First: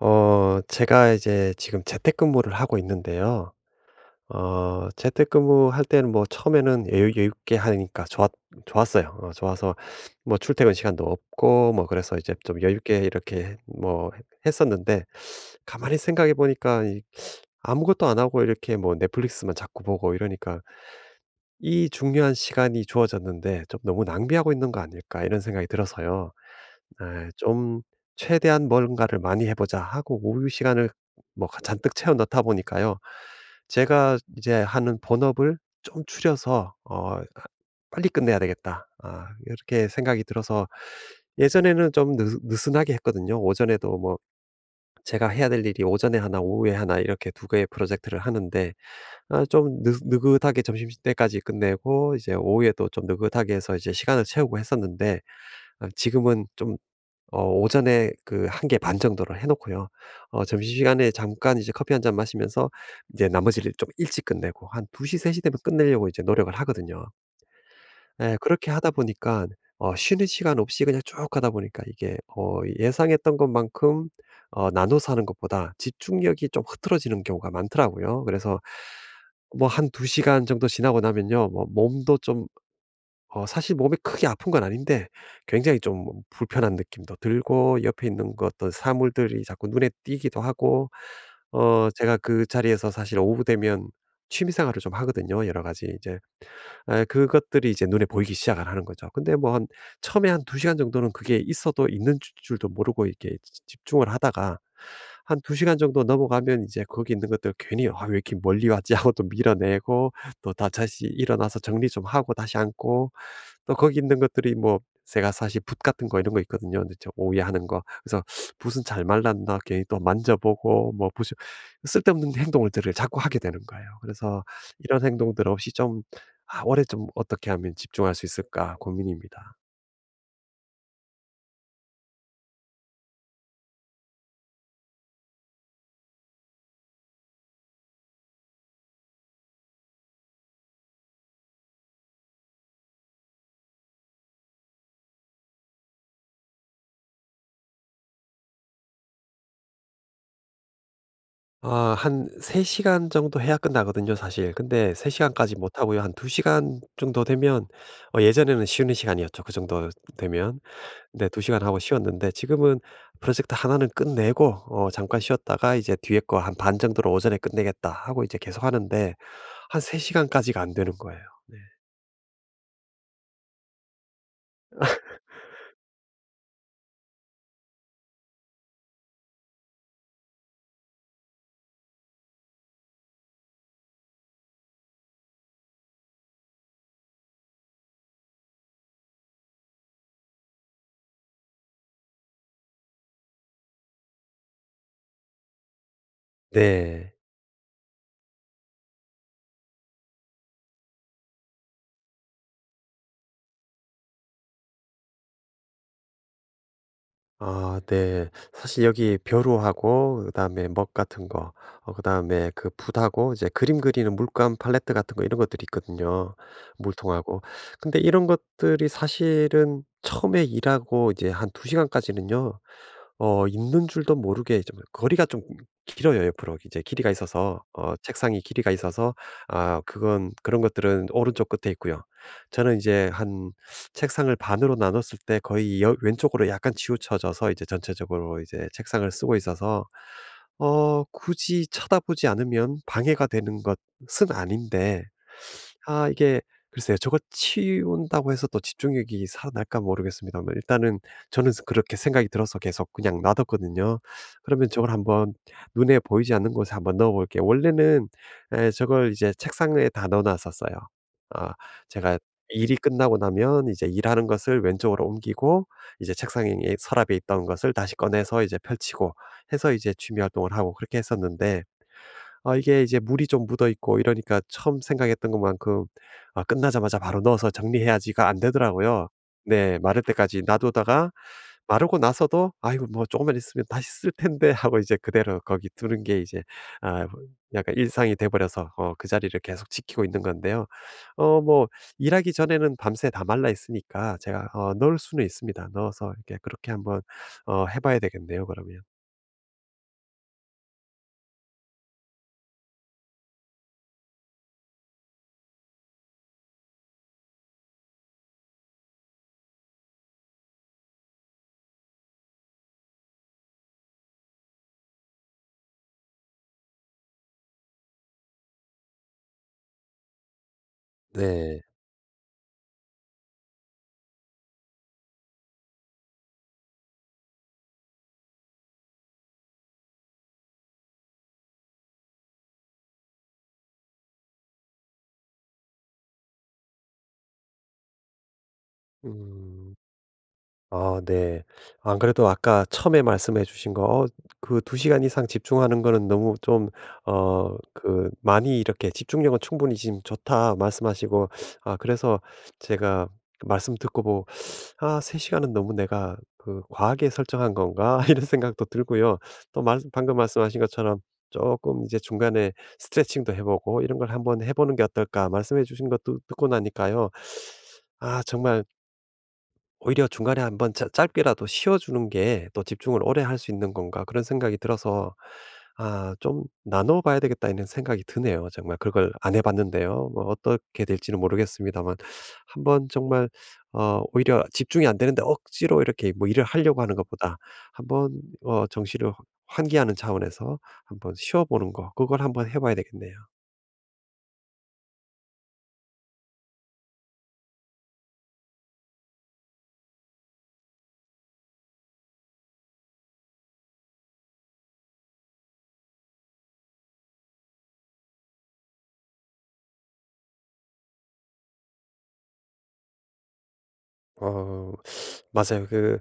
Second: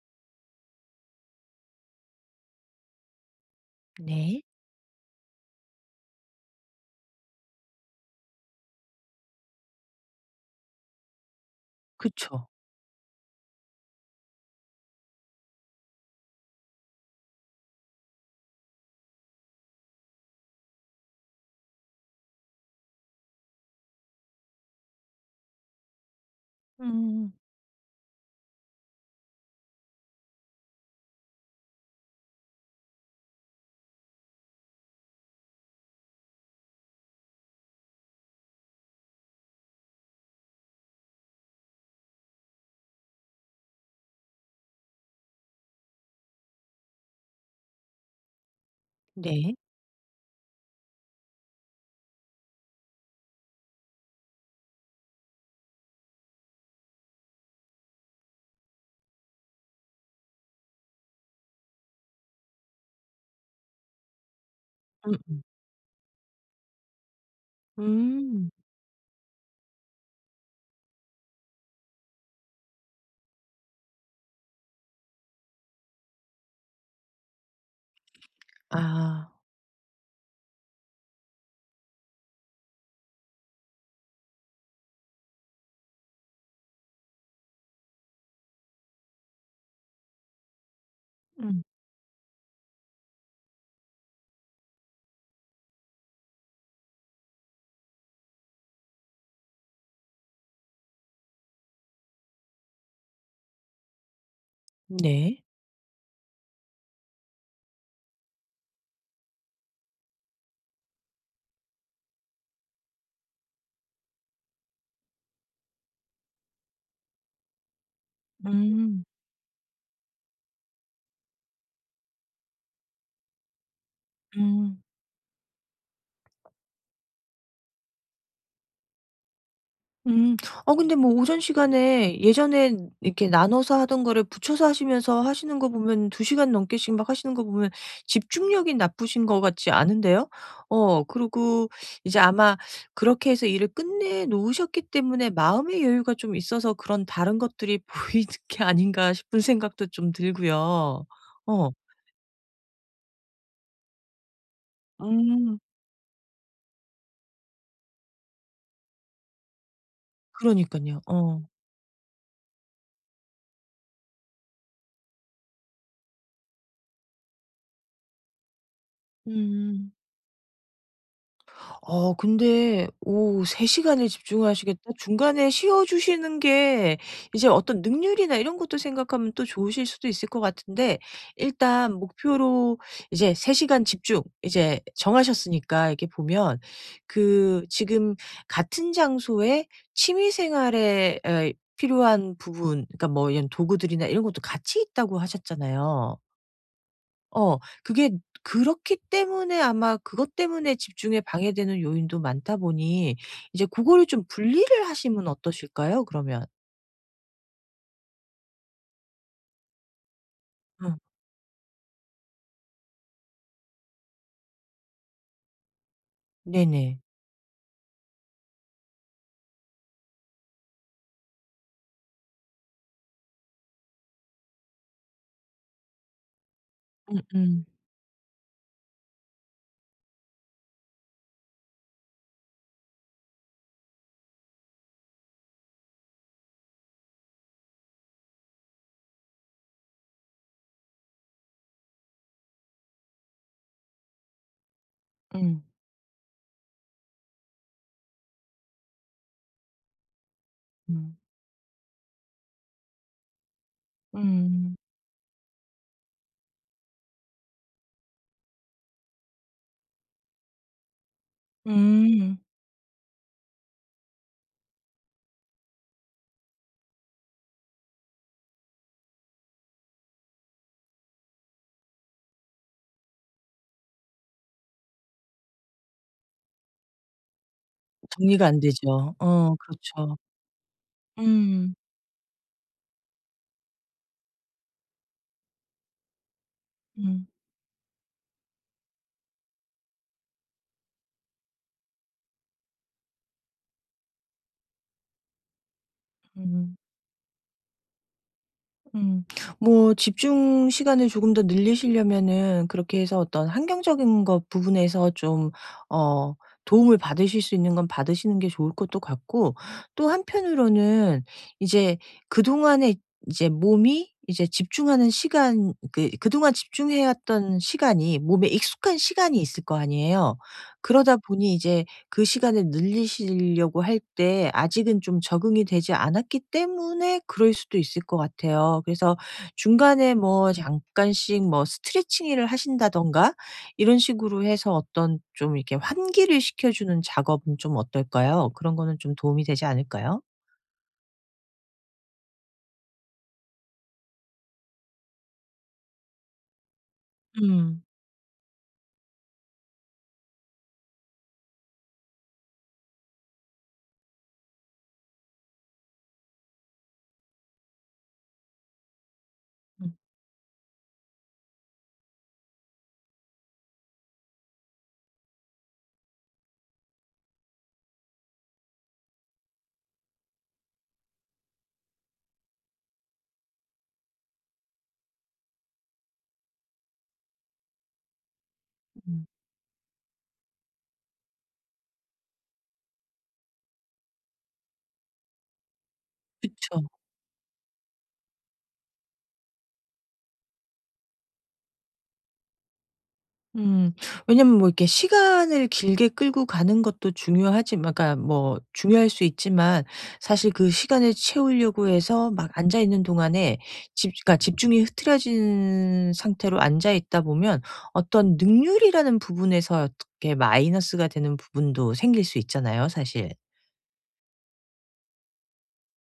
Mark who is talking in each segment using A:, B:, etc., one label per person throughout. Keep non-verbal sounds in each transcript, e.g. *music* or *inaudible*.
A: 제가 이제 지금 재택근무를 하고 있는데요.
B: 네.
A: 재택근무할 때는 뭐 처음에는 여유 있게 하니까 좋았어요. 좋아서 뭐 출퇴근 시간도 없고 뭐 그래서 이제
B: 그쵸.
A: 좀 여유 있게 이렇게 뭐 했었는데, 가만히 생각해 보니까 이 아무것도 안 하고 이렇게 뭐 넷플릭스만 자꾸 보고 이러니까 '이 중요한 시간이 주어졌는데 좀 너무 낭비하고 있는 거 아닐까?' 이런 생각이 들어서요. 예,
B: 음.
A: 좀 '최대한 뭔가를 많이 해 보자.' 하고 오후 시간을 뭐 잔뜩 채워 넣다 보니까요. 제가 이제 하는 본업을 좀 줄여서 '빨리 끝내야 되겠다.' 이렇게 생각이 들어서 예전에는 좀 느스 느슨하게 했거든요. 오전에도 뭐 제가 해야 될 일이 오전에 하나 오후에 하나 이렇게 두 개의 프로젝트를 하는데,
B: 네.
A: 좀 느 느긋하게 점심때까지 끝내고 이제 오후에도 좀 느긋하게 해서 이제 시간을 채우고 했었는데, 지금은 좀 오전에 그 한 개 반 정도를 해 놓고요. 점심시간에 잠깐 이제 커피 한 잔 마시면서 이제 나머지를 좀 일찍 끝내고 한2시세3
B: 음음.
A: 되면 끝내려고 이제 노력을 하거든요. 예,
B: 음.
A: 그렇게 하다 보니까 쉬는 시간 없이 그냥 쭉 가다 보니까 이게 예상했던 것만큼 나눠서 하는 것보다 집중력이 좀 흐트러지는 경우가 많더라고요. 그래서
B: 아.
A: 뭐 한 2 시간 정도 지나고 나면요, 뭐 몸도 좀, 사실 몸이 크게 아픈 건 아닌데 굉장히 좀 불편한 느낌도 들고 옆에 있는 것 어떤 사물들이 자꾸 눈에 띄기도 하고.
B: 음.
A: 제가 그 자리에서 사실 오후 되면 취미 생활을 좀 하거든요, 여러 가지 이제. 그것들이 이제 눈에 보이기 시작을 하는 거죠. 근데 뭐 한 처음에 한 두 시간 정도는 그게 있어도 있는 줄 줄도 모르고 이렇게 지 집중을 하다가, 한
B: 네.
A: 두 시간 정도 넘어가면 이제 거기 있는 것들 괜히 '아 왜 이렇게 멀리 왔지?' 하고 또 밀어내고, 또 다 다시 일어나서 정리 좀 하고 다시 앉고, 또 거기 있는 것들이, 뭐 제가 사실 붓 같은 거 이런 거 있거든요. 근데 저 오해 하는 거. 그래서 붓은
B: 음.
A: 잘 말랐나 괜히 또 만져보고 뭐 붓이 쓸데없는 *laughs* 행동들을 자꾸 하게 되는 거예요. 그래서
B: 음.
A: 이런 행동들 없이 좀 '아 올해 좀 어떻게 하면 집중할 수 있을까.' 고민입니다.
B: 음. 어 근데 뭐 오전 시간에 예전에 이렇게 나눠서 하던 거를 붙여서 하시면서 하시는 거 보면 두 시간 넘게씩 막 하시는 거 보면 집중력이 나쁘신 것 같지 않은데요? 어 그리고 이제 아마 그렇게 해서 일을 끝내 놓으셨기 때문에 마음의 여유가 좀 있어서 그런 다른 것들이 *laughs* 보이는 게 아닌가 싶은 생각도 좀 들고요. 어.
A: 아, 한 3 시간 정도 해야 끝나거든요 사실. 근데 3 시간까지
B: 음.
A: 못 하고요. 한 2 시간 정도 되면, 예전에는 쉬는 시간이었죠 그 정도 되면.
B: 그러니깐요.
A: 네, 2
B: 어.
A: 시간 하고 쉬었는데 지금은 프로젝트 하나는 끝내고 잠깐 쉬었다가 이제 뒤에 거 한 반 정도를 오전에 끝내겠다 하고 이제 계속하는데 한
B: 음.
A: 3 시간까지가 안 되는 거예요. 네.
B: 어 근데 오 3 시간을 집중하시겠다. 중간에 쉬어 주시는 게 이제 어떤 능률이나 이런 것도 생각하면 또 좋으실 수도 있을 것 같은데 일단 목표로 이제 3 시간 집중 이제 정하셨으니까 이게 보면 그 지금 같은 장소에 취미 생활에 에 필요한 부분, 그러니까 뭐 이런 도구들이나 이런 것도 같이 있다고 하셨잖아요.
A: 네.
B: 어. 그게 그렇기 때문에 아마 그것 때문에 집중에 방해되는 요인도 많다 보니 이제 그거를 좀 분리를 하시면 어떠실까요 그러면?
A: 아 네. 사실 여기 벼루하고 그다음에 먹
B: 어.
A: 같은 거, 그다음에 그 붓하고 이제 그림 그리는 물감 팔레트 같은 거 이런 것들이 있거든요,
B: 네네.
A: 물통하고. 근데 이런 것들이 사실은 처음에 일하고 이제 한 2 시간까지는요, 있는 줄도 모르게 좀 거리가 좀 길어요 옆으로. 이제 길이가 있어서,
B: 음음.
A: 책상이 길이가 있어서. 아 그건 그런 것들은 오른쪽 끝에 있고요. 저는 이제 한 책상을 반으로 나눴을 때 거의 여 왼쪽으로 약간 치우쳐져서 이제 전체적으로 이제 책상을 쓰고 있어서 굳이 쳐다보지 않으면 방해가 되는 것은 아닌데,
B: 음.
A: 아 이게 글쎄요. 저거 치운다고 해서 또 집중력이 살아날까 모르겠습니다만 일단은
B: 음.
A: 저는 그렇게 생각이 들어서 계속 그냥 놔뒀거든요.
B: 음.
A: 그러면
B: 음.
A: 저걸 한번 눈에 보이지 않는 곳에 한번 넣어 볼게요. 원래는, 저걸 이제 책상에 다 넣어 놨었어요. 아 제가
B: 음.
A: 일이 끝나고 나면 이제 일하는 것을 왼쪽으로 옮기고, 이제 책상에 서랍에 있던 것을 다시 꺼내서 이제 펼치고 해서 이제 취미 활동을 하고 그렇게 했었는데, 아 이게 이제 물이 좀 묻어 있고 이러니까 처음 생각했던 것만큼 아 끝나자마자 바로 넣어서 정리해야지가 안
B: 정리가 안
A: 되더라고요.
B: 되죠. 어
A: 네. 마를
B: 그렇죠.
A: 때까지 놔두다가
B: 음.
A: 마르고 나서도 '아이고 뭐 조금만 있으면 다시 쓸 텐데.' *laughs* 하고 이제 그대로 거기 두는 게 이제 아
B: 음.
A: 약간 일상이 돼 버려서 그 자리를 계속 지키고 있는 건데요. 어 뭐 일하기 전에는 밤새 다 말라 있으니까 제가 넣을 수는 있습니다. 넣어서 이렇게 그렇게
B: 음.
A: 한번 해 봐야 되겠네요 그러면.
B: 음. 뭐 집중 시간을 조금 더 늘리시려면은 그렇게 해서 어떤 환경적인 것 부분에서 좀 어 도움을 받으실 수 있는 건 받으시는 게 좋을 것도 같고 또 한편으로는 이제 그동안에 이제 몸이 이제 집중하는 시간, 그동안 집중해 왔던 시간이 몸에 익숙한 시간이 있을 거 아니에요. 그러다 보니
A: 네.
B: 이제 그 시간을 늘리시려고 할 때 아직은 좀 적응이 되지 않았기 때문에 그럴 수도 있을 것 같아요. 그래서 중간에 뭐 잠깐씩 뭐 스트레칭을 하신다던가 이런 식으로 해서 어떤 좀 이렇게 환기를 시켜주는 작업은 좀 어떨까요? 그런 거는 좀 도움이 되지
A: 음.
B: 않을까요?
A: 아 네. 안 그래도 아까 처음에 말씀해 주신 거, 그 2 시간 이상 집중하는 거는 너무 좀,
B: 음.
A: 그 많이 이렇게 "집중력은 충분히 지금 좋다." 말씀하시고, 그래서 제가 말씀 듣고 보고 '아 3 시간은 너무 내가 그 과하게 설정한 건가?' *laughs* 이런 생각도 들고요. 또 말
B: 음.
A: 방금 말씀하신 것처럼 조금 이제 중간에 스트레칭도 해 보고 '이런 걸 한번 해 보는 게 어떨까?' 말씀해 주신 것도 듣고 나니까요, 아 정말 오히려 중간에 한번 짜 짧게라도 쉬어 주는 게 또 '집중을 오래 할 수 있는 건가.' 그런 생각이 들어서 '아 좀 나눠 봐야 되겠다.' 이런 생각이 드네요. 정말 그걸
B: 음.
A: 안 해 봤는데요. 뭐 어떻게 될지는 모르겠습니다만 한번 정말, 오히려 집중이 안 되는데 억지로 이렇게 뭐 일을
B: 그쵸.
A: 하려고 하는 것보다 한번, 정신을 환기하는 차원에서 한번 쉬어 보는 거, 그걸 한번 해 봐야 되겠네요.
B: 음. 왜냐면 뭐 이렇게 시간을 길게 끌고 가는 것도 중요하지만, 그러니까 뭐 중요할 수 있지만 사실 그 시간을 채우려고 해서 막 앉아 있는 동안에 집 그러니까 집중이 흐트러진 상태로 앉아 있다 보면 어떤 능률이라는 부분에서 어떻게 마이너스가 되는 부분도 생길 수 있잖아요, 사실.
A: 어 맞아요. 그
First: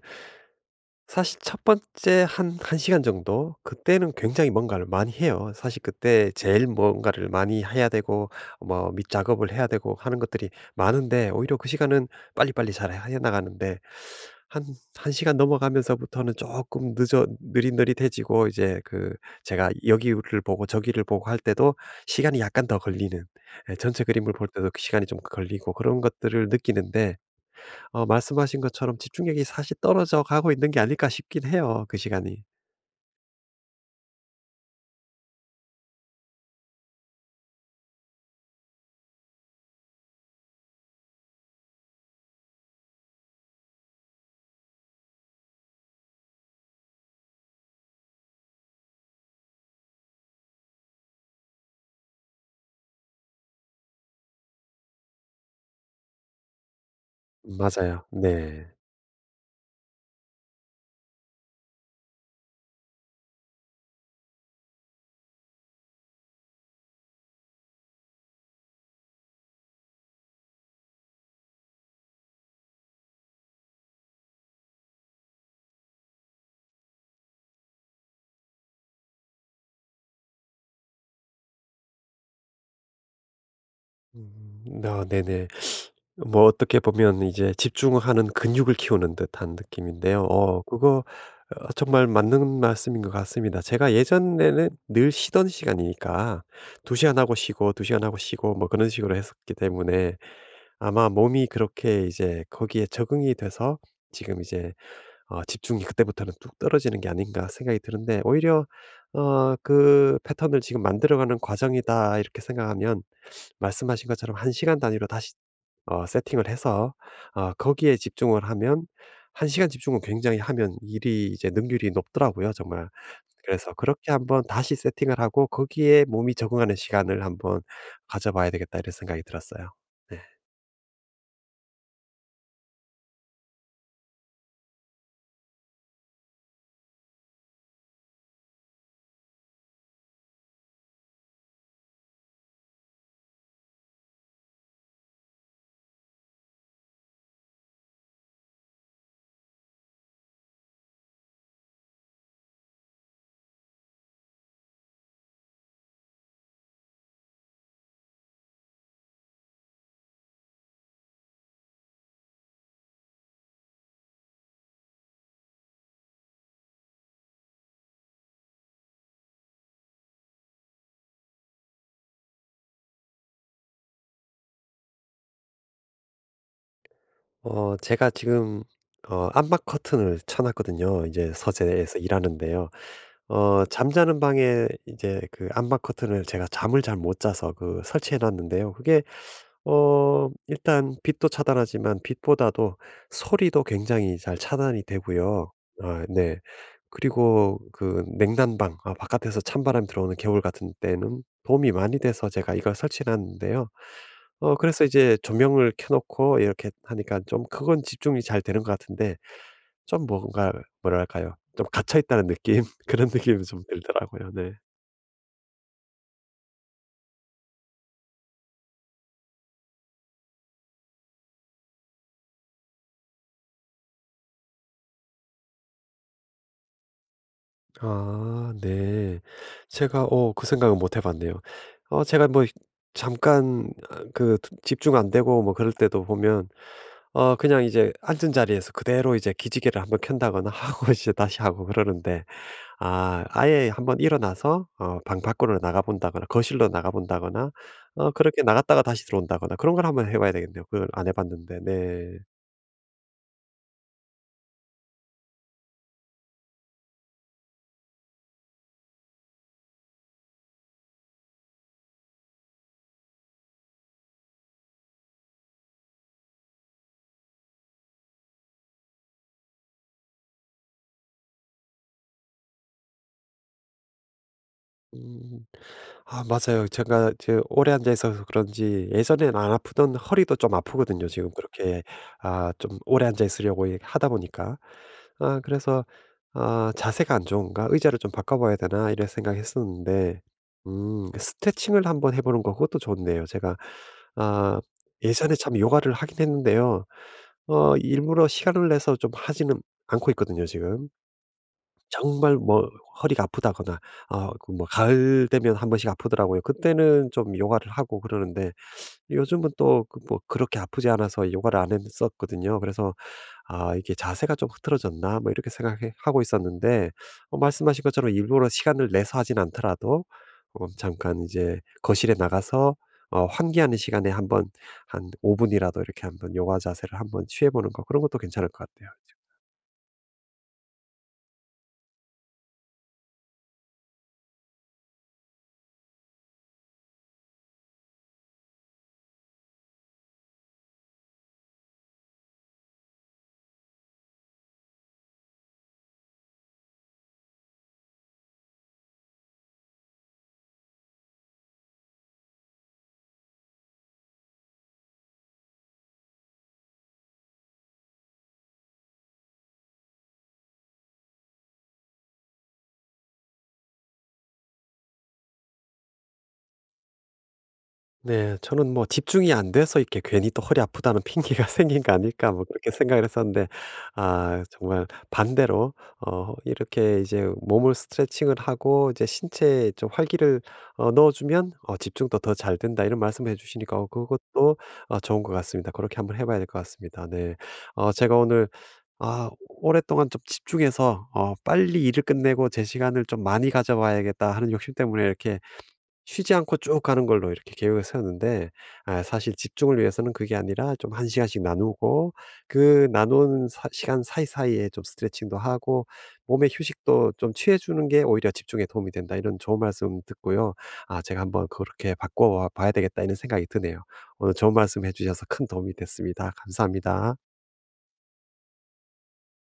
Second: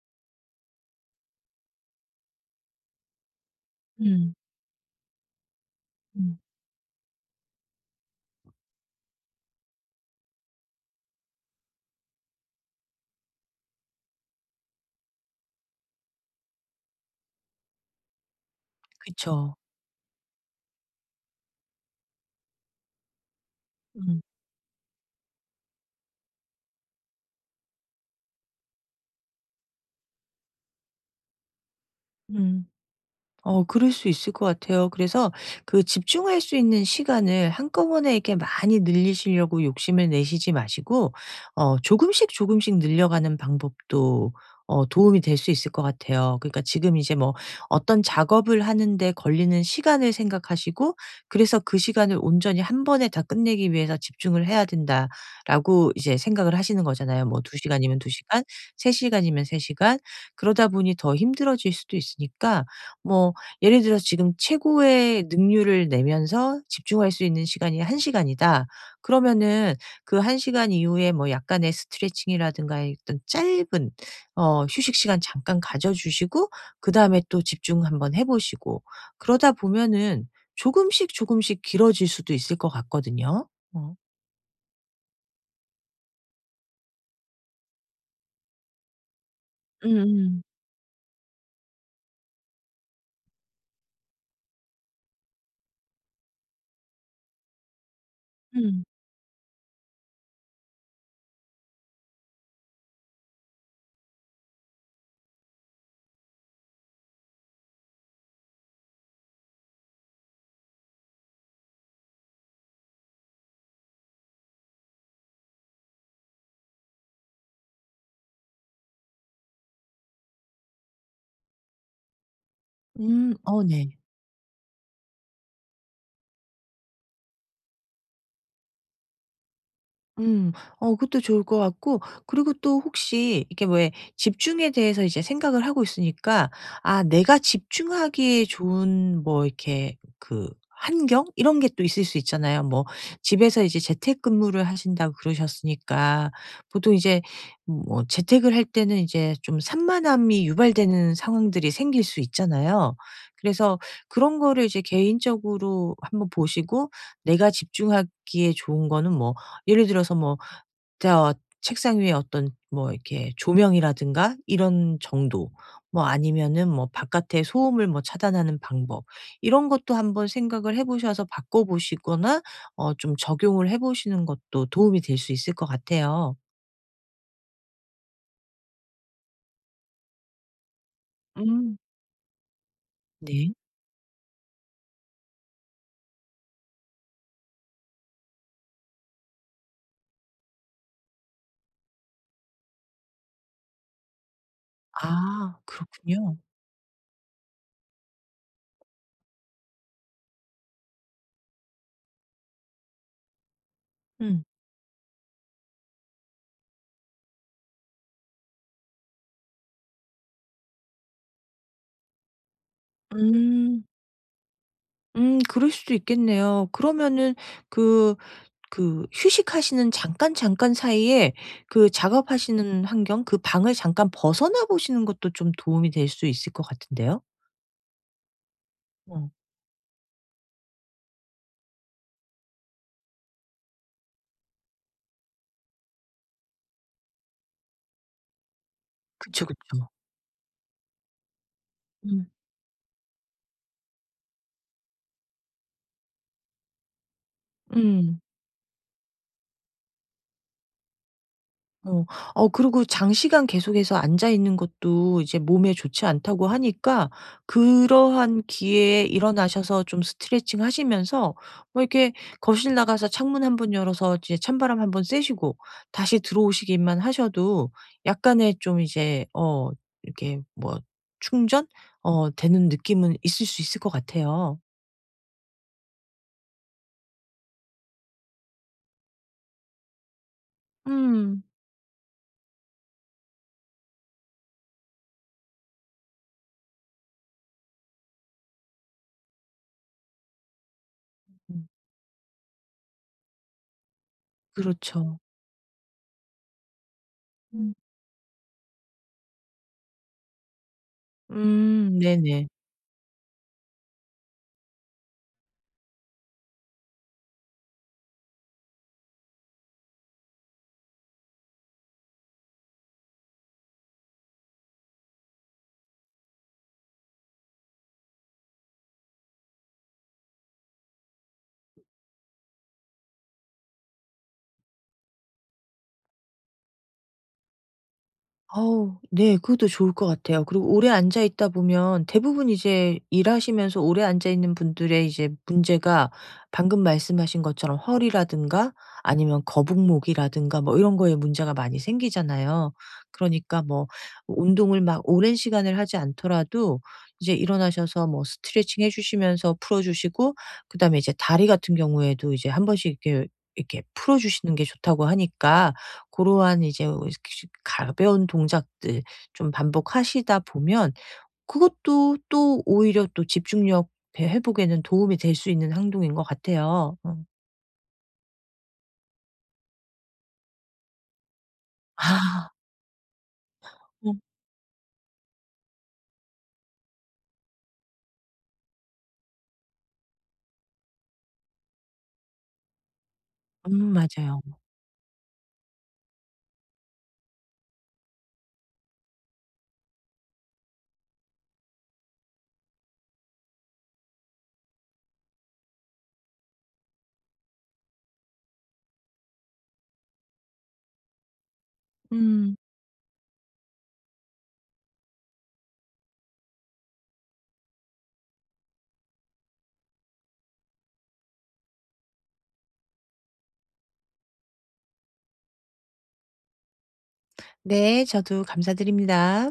A: 사실 첫 번째 한 한 시간 정도 그때는
B: 음.
A: 굉장히 뭔가를 많이 해요. 사실 그때
B: 음.
A: 제일 뭔가를 많이 해야 되고 뭐 밑작업을 해야 되고 하는 것들이 많은데, 오히려 그 시간은 빨리빨리 잘 해 나가는데, 한 한 시간 넘어가면서부터는 조금 늦어 느릿느릿해지고 이제 그,
B: 그쵸.
A: 제가 여기를 보고 저기를 보고 할 때도 시간이 약간 더 걸리는, 예 전체
B: 음.
A: 그림을 볼 때도 그 시간이 좀 걸리고 그런 것들을 느끼는데, 말씀하신 것처럼 집중력이 사실 떨어져 가고 있는 게 아닐까 싶긴 해요, 그 시간이.
B: 음. 어 그럴 수 있을 것 같아요. 그래서 그 집중할 수 있는 시간을 한꺼번에 이렇게 많이 늘리시려고 욕심을 내시지 마시고 어 조금씩 조금씩 늘려가는 방법도 어 도움이 될 수 있을 것 같아요. 그러니까 지금 이제 뭐 어떤 작업을 하는데 걸리는 시간을 생각하시고, 그래서 그 시간을 온전히 한 번에 다 끝내기 위해서 집중을 해야 된다라고 이제 생각을 하시는 거잖아요. 뭐 두 시간이면
A: 맞아요.
B: 두 시간,
A: 네.
B: 세 시간이면 세 시간. 그러다 보니 더 힘들어질 수도 있으니까 뭐 예를 들어서 지금 최고의 능률을 내면서 집중할 수 있는 시간이 1 시간이다. 그러면은 그 1 시간 이후에 뭐 약간의 스트레칭이라든가 어떤 짧은 어 휴식 시간 잠깐 가져 주시고, 그다음에 또 집중 한번 해 보시고 그러다 보면은 조금씩 조금씩 길어질 수도 있을 것 같거든요. 어.
A: 음 어, 네네. 뭐 어떻게 보면 이제 집중하는 근육을 키우는 듯한 느낌인데요.
B: 음음.
A: 어 그거, 정말 맞는 말씀인 것 같습니다. 제가 예전에는 늘 쉬던 시간이니까 2 시간 하고 쉬고 2 시간 하고 쉬고 뭐
B: 음.
A: 그런 식으로 했었기 때문에 아마 몸이 그렇게 이제 거기에 적응이 돼서 지금 이제 집중이 그때부터는 뚝 떨어지는 게 아닌가 생각이 드는데, 오히려 그 '패턴을 지금 만들어가는 과정이다.' 이렇게 생각하면 말씀하신 것처럼 한 시간 단위로 다시 세팅을 해서 거기에 집중을 하면, 한 시간 집중을 굉장히 하면 일이 이제 능률이 높더라고요 정말.
B: 음. 어
A: 그래서
B: 네.
A: 그렇게 한번 다시 세팅을 하고 거기에 몸이 적응하는 시간을 한번 가져봐야 되겠다 이런 생각이 들었어요.
B: 음. 어 그것도 좋을 것 같고 그리고 또 혹시 이게, 왜 집중에 대해서 이제 생각을 하고 있으니까 아 내가 집중하기에 좋은 뭐 이렇게 그 환경 이런 게 또 있을 수 있잖아요. 뭐 집에서 이제 재택근무를 하신다고 그러셨으니까 보통 이제 뭐 재택을 할 때는 이제 좀 산만함이 유발되는 상황들이 생길 수 있잖아요. 그래서 그런 거를 이제 개인적으로 한번 보시고 내가 집중하기에 좋은 거는 뭐 예를 들어서 뭐 자, 어, 책상 위에 어떤 뭐 이렇게 조명이라든가 이런 정도, 뭐 아니면은 뭐 바깥의 소음을 뭐 차단하는 방법 이런 것도 한번 생각을 해 보셔서 바꿔 보시거나 어 좀 적용을 해 보시는 것도 도움이 될 수 있을 것 같아요.
A: 제가 지금 암막 커튼을 쳐 놨거든요, 이제
B: 음.
A: 서재에서 일하는데요.
B: 네.
A: 잠자는 방에 이제 그 암막 커튼을 제가 잠을 잘 못 자서 그 설치해 놨는데요. 그게 일단 빛도 차단하지만 빛보다도 소리도 굉장히 잘 차단이 되고요.
B: 아
A: 아
B: 그렇군요.
A: 네. 그리고 그 냉난방, 아 바깥에서 찬바람이 들어오는 겨울 같은 때는 도움이 많이 돼서 제가 이걸 설치해 놨는데요.
B: 음.
A: 그래서 이제 조명을 켜 놓고 이렇게 하니까 좀 그건 집중이 잘 되는 것 같은데, 좀 뭔가 뭐랄까요? 좀 갇혀 있다는 느낌? *laughs* 그런 느낌이 좀
B: 음.
A: 들더라고요. 네.
B: 그럴 수도 있겠네요. 그러면은 그 그 휴식하시는 잠깐 잠깐 사이에 그 작업하시는 환경, 그 방을 잠깐 벗어나 보시는 것도 좀 도움이 될 수 있을 것 같은데요.
A: 아 네.
B: 어.
A: 제가 그 생각은 못 해 봤네요. 제가 뭐 잠깐, 아 그 집중 안 되고 뭐 그럴 때도 보면 그냥 이제 앉은 자리에서 그대로 이제
B: 그쵸,
A: 기지개를
B: 그쵸.
A: 한번 켠다거나 *laughs* 하고 이제 다시 하고 그러는데,
B: 음.
A: 아 아예 한번 일어나서 방 밖으로 나가본다거나 거실로 나가본다거나
B: 음.
A: 그렇게 나갔다가 다시 들어온다거나 그런 걸 한번 해 봐야 되겠네요. 그걸 안 해 봤는데.
B: 어.
A: 네.
B: 어 그리고 장시간 계속해서 앉아 있는 것도 이제 몸에 좋지 않다고 하니까 그러한 기회에 일어나셔서 좀 스트레칭 하시면서 뭐 이렇게 거실 나가서 창문 한번 열어서 이제 찬바람 한번 쐬시고 다시 들어오시기만 하셔도 약간의 좀 이제 어 이렇게 뭐 충전 어 되는 느낌은 있을 수 있을 것 같아요.
A: 음. 아 맞아요. 제가 이제 오래 앉아 있어서 그런지 예전엔 안 아프던 허리도 좀 아프거든요. 지금
B: 음.
A: 그렇게, 아 좀 오래 앉아 있으려고 이 하다 보니까, 아 그래서 '아 자세가 안 좋은가? 의자를 좀 바꿔 봐야 되나?' 이런 생각했었는데,
B: 네.
A: 스트레칭을 한번 해 보는 거 그것도 좋네요. 제가 아
B: 그렇죠.
A: 예전에 참 요가를 하긴 했는데요.
B: 음.
A: 일부러 시간을 내서 좀 하지는 않고 있거든요 지금. 정말
B: 네네.
A: 뭐 허리가 아프다거나, 아 그뭐 가을 되면 한 번씩 아프더라고요. 그때는 좀 요가를 하고 그러는데 요즘은 또 그 뭐 그렇게 아프지 않아서 요가를 안 했었거든요. 그래서 '아 이게 자세가 좀 흐트러졌나?' 뭐 이렇게 생각 하고 있었는데, 말씀하신 것처럼 일부러 시간을 내서 하진 않더라도 잠깐 이제 거실에 나가서 환기하는 시간에 한번 한 5 분이라도 이렇게 한번 요가 자세를 한번 취해 보는 거 그런 것도 괜찮을 것 같아요.
B: 어우 네. 그것도 좋을 것 같아요. 그리고 오래 앉아 있다 보면 대부분 이제 일하시면서 오래 앉아 있는 분들의 이제 문제가 방금 말씀하신 것처럼 허리라든가 아니면 거북목이라든가 뭐 이런 거에 문제가 많이 생기잖아요. 그러니까 뭐 운동을 막 오랜 시간을 하지 않더라도 이제 일어나셔서 뭐 스트레칭 해 주시면서 풀어 주시고 그다음에 이제 다리 같은 경우에도 이제 한 번씩 이렇게 이렇게 풀어 주시는 게 좋다고 하니까 그러한 이제 가벼운 동작들 좀 반복하시다 보면 그것도 또 오히려 또 집중력 배 회복에는 도움이 될 수 있는 행동인 것 같아요. 어.
A: 네. 저는 뭐 '집중이 안 돼서 이렇게 괜히 또 허리 아프다는 핑계가 *laughs* 생긴 거 아닐까?' 뭐
B: 아.
A: 그렇게 생각을 했었는데
B: 어.
A: 아 정말 반대로 이렇게 이제 몸을 스트레칭을 하고 이제 신체에 좀 활기를 넣어 주면 '집중도 더 잘 된다.' 이런 말씀을 해 주시니까
B: 맞아요.
A: 그것도 좋은 것 같습니다. 그렇게 한번 해 봐야 될 것 같습니다. 네. 제가 오늘 아 오랫동안 좀 집중해서 '빨리 일을 끝내고 제 시간을 좀 많이 가져 봐야겠다.' 하는 욕심 때문에 이렇게 쉬지 않고 쭉 가는 걸로 이렇게 계획을 세웠는데, 아 사실 집중을 위해서는 그게 아니라 좀 한 시간씩 나누고
B: 음.
A: 그 나눈 사 시간 사이사이에 좀 스트레칭도 하고 몸의 휴식도 좀 취해 주는 게 오히려 집중에 도움이 된다. 이런 좋은 말씀 듣고요, 아 제가 한번 그렇게 바꿔 봐야 되겠다 이런 생각이 드네요. 오늘 좋은 말씀해 주셔서 큰 도움이 됐습니다. 감사합니다.
B: 네. 저도 감사드립니다.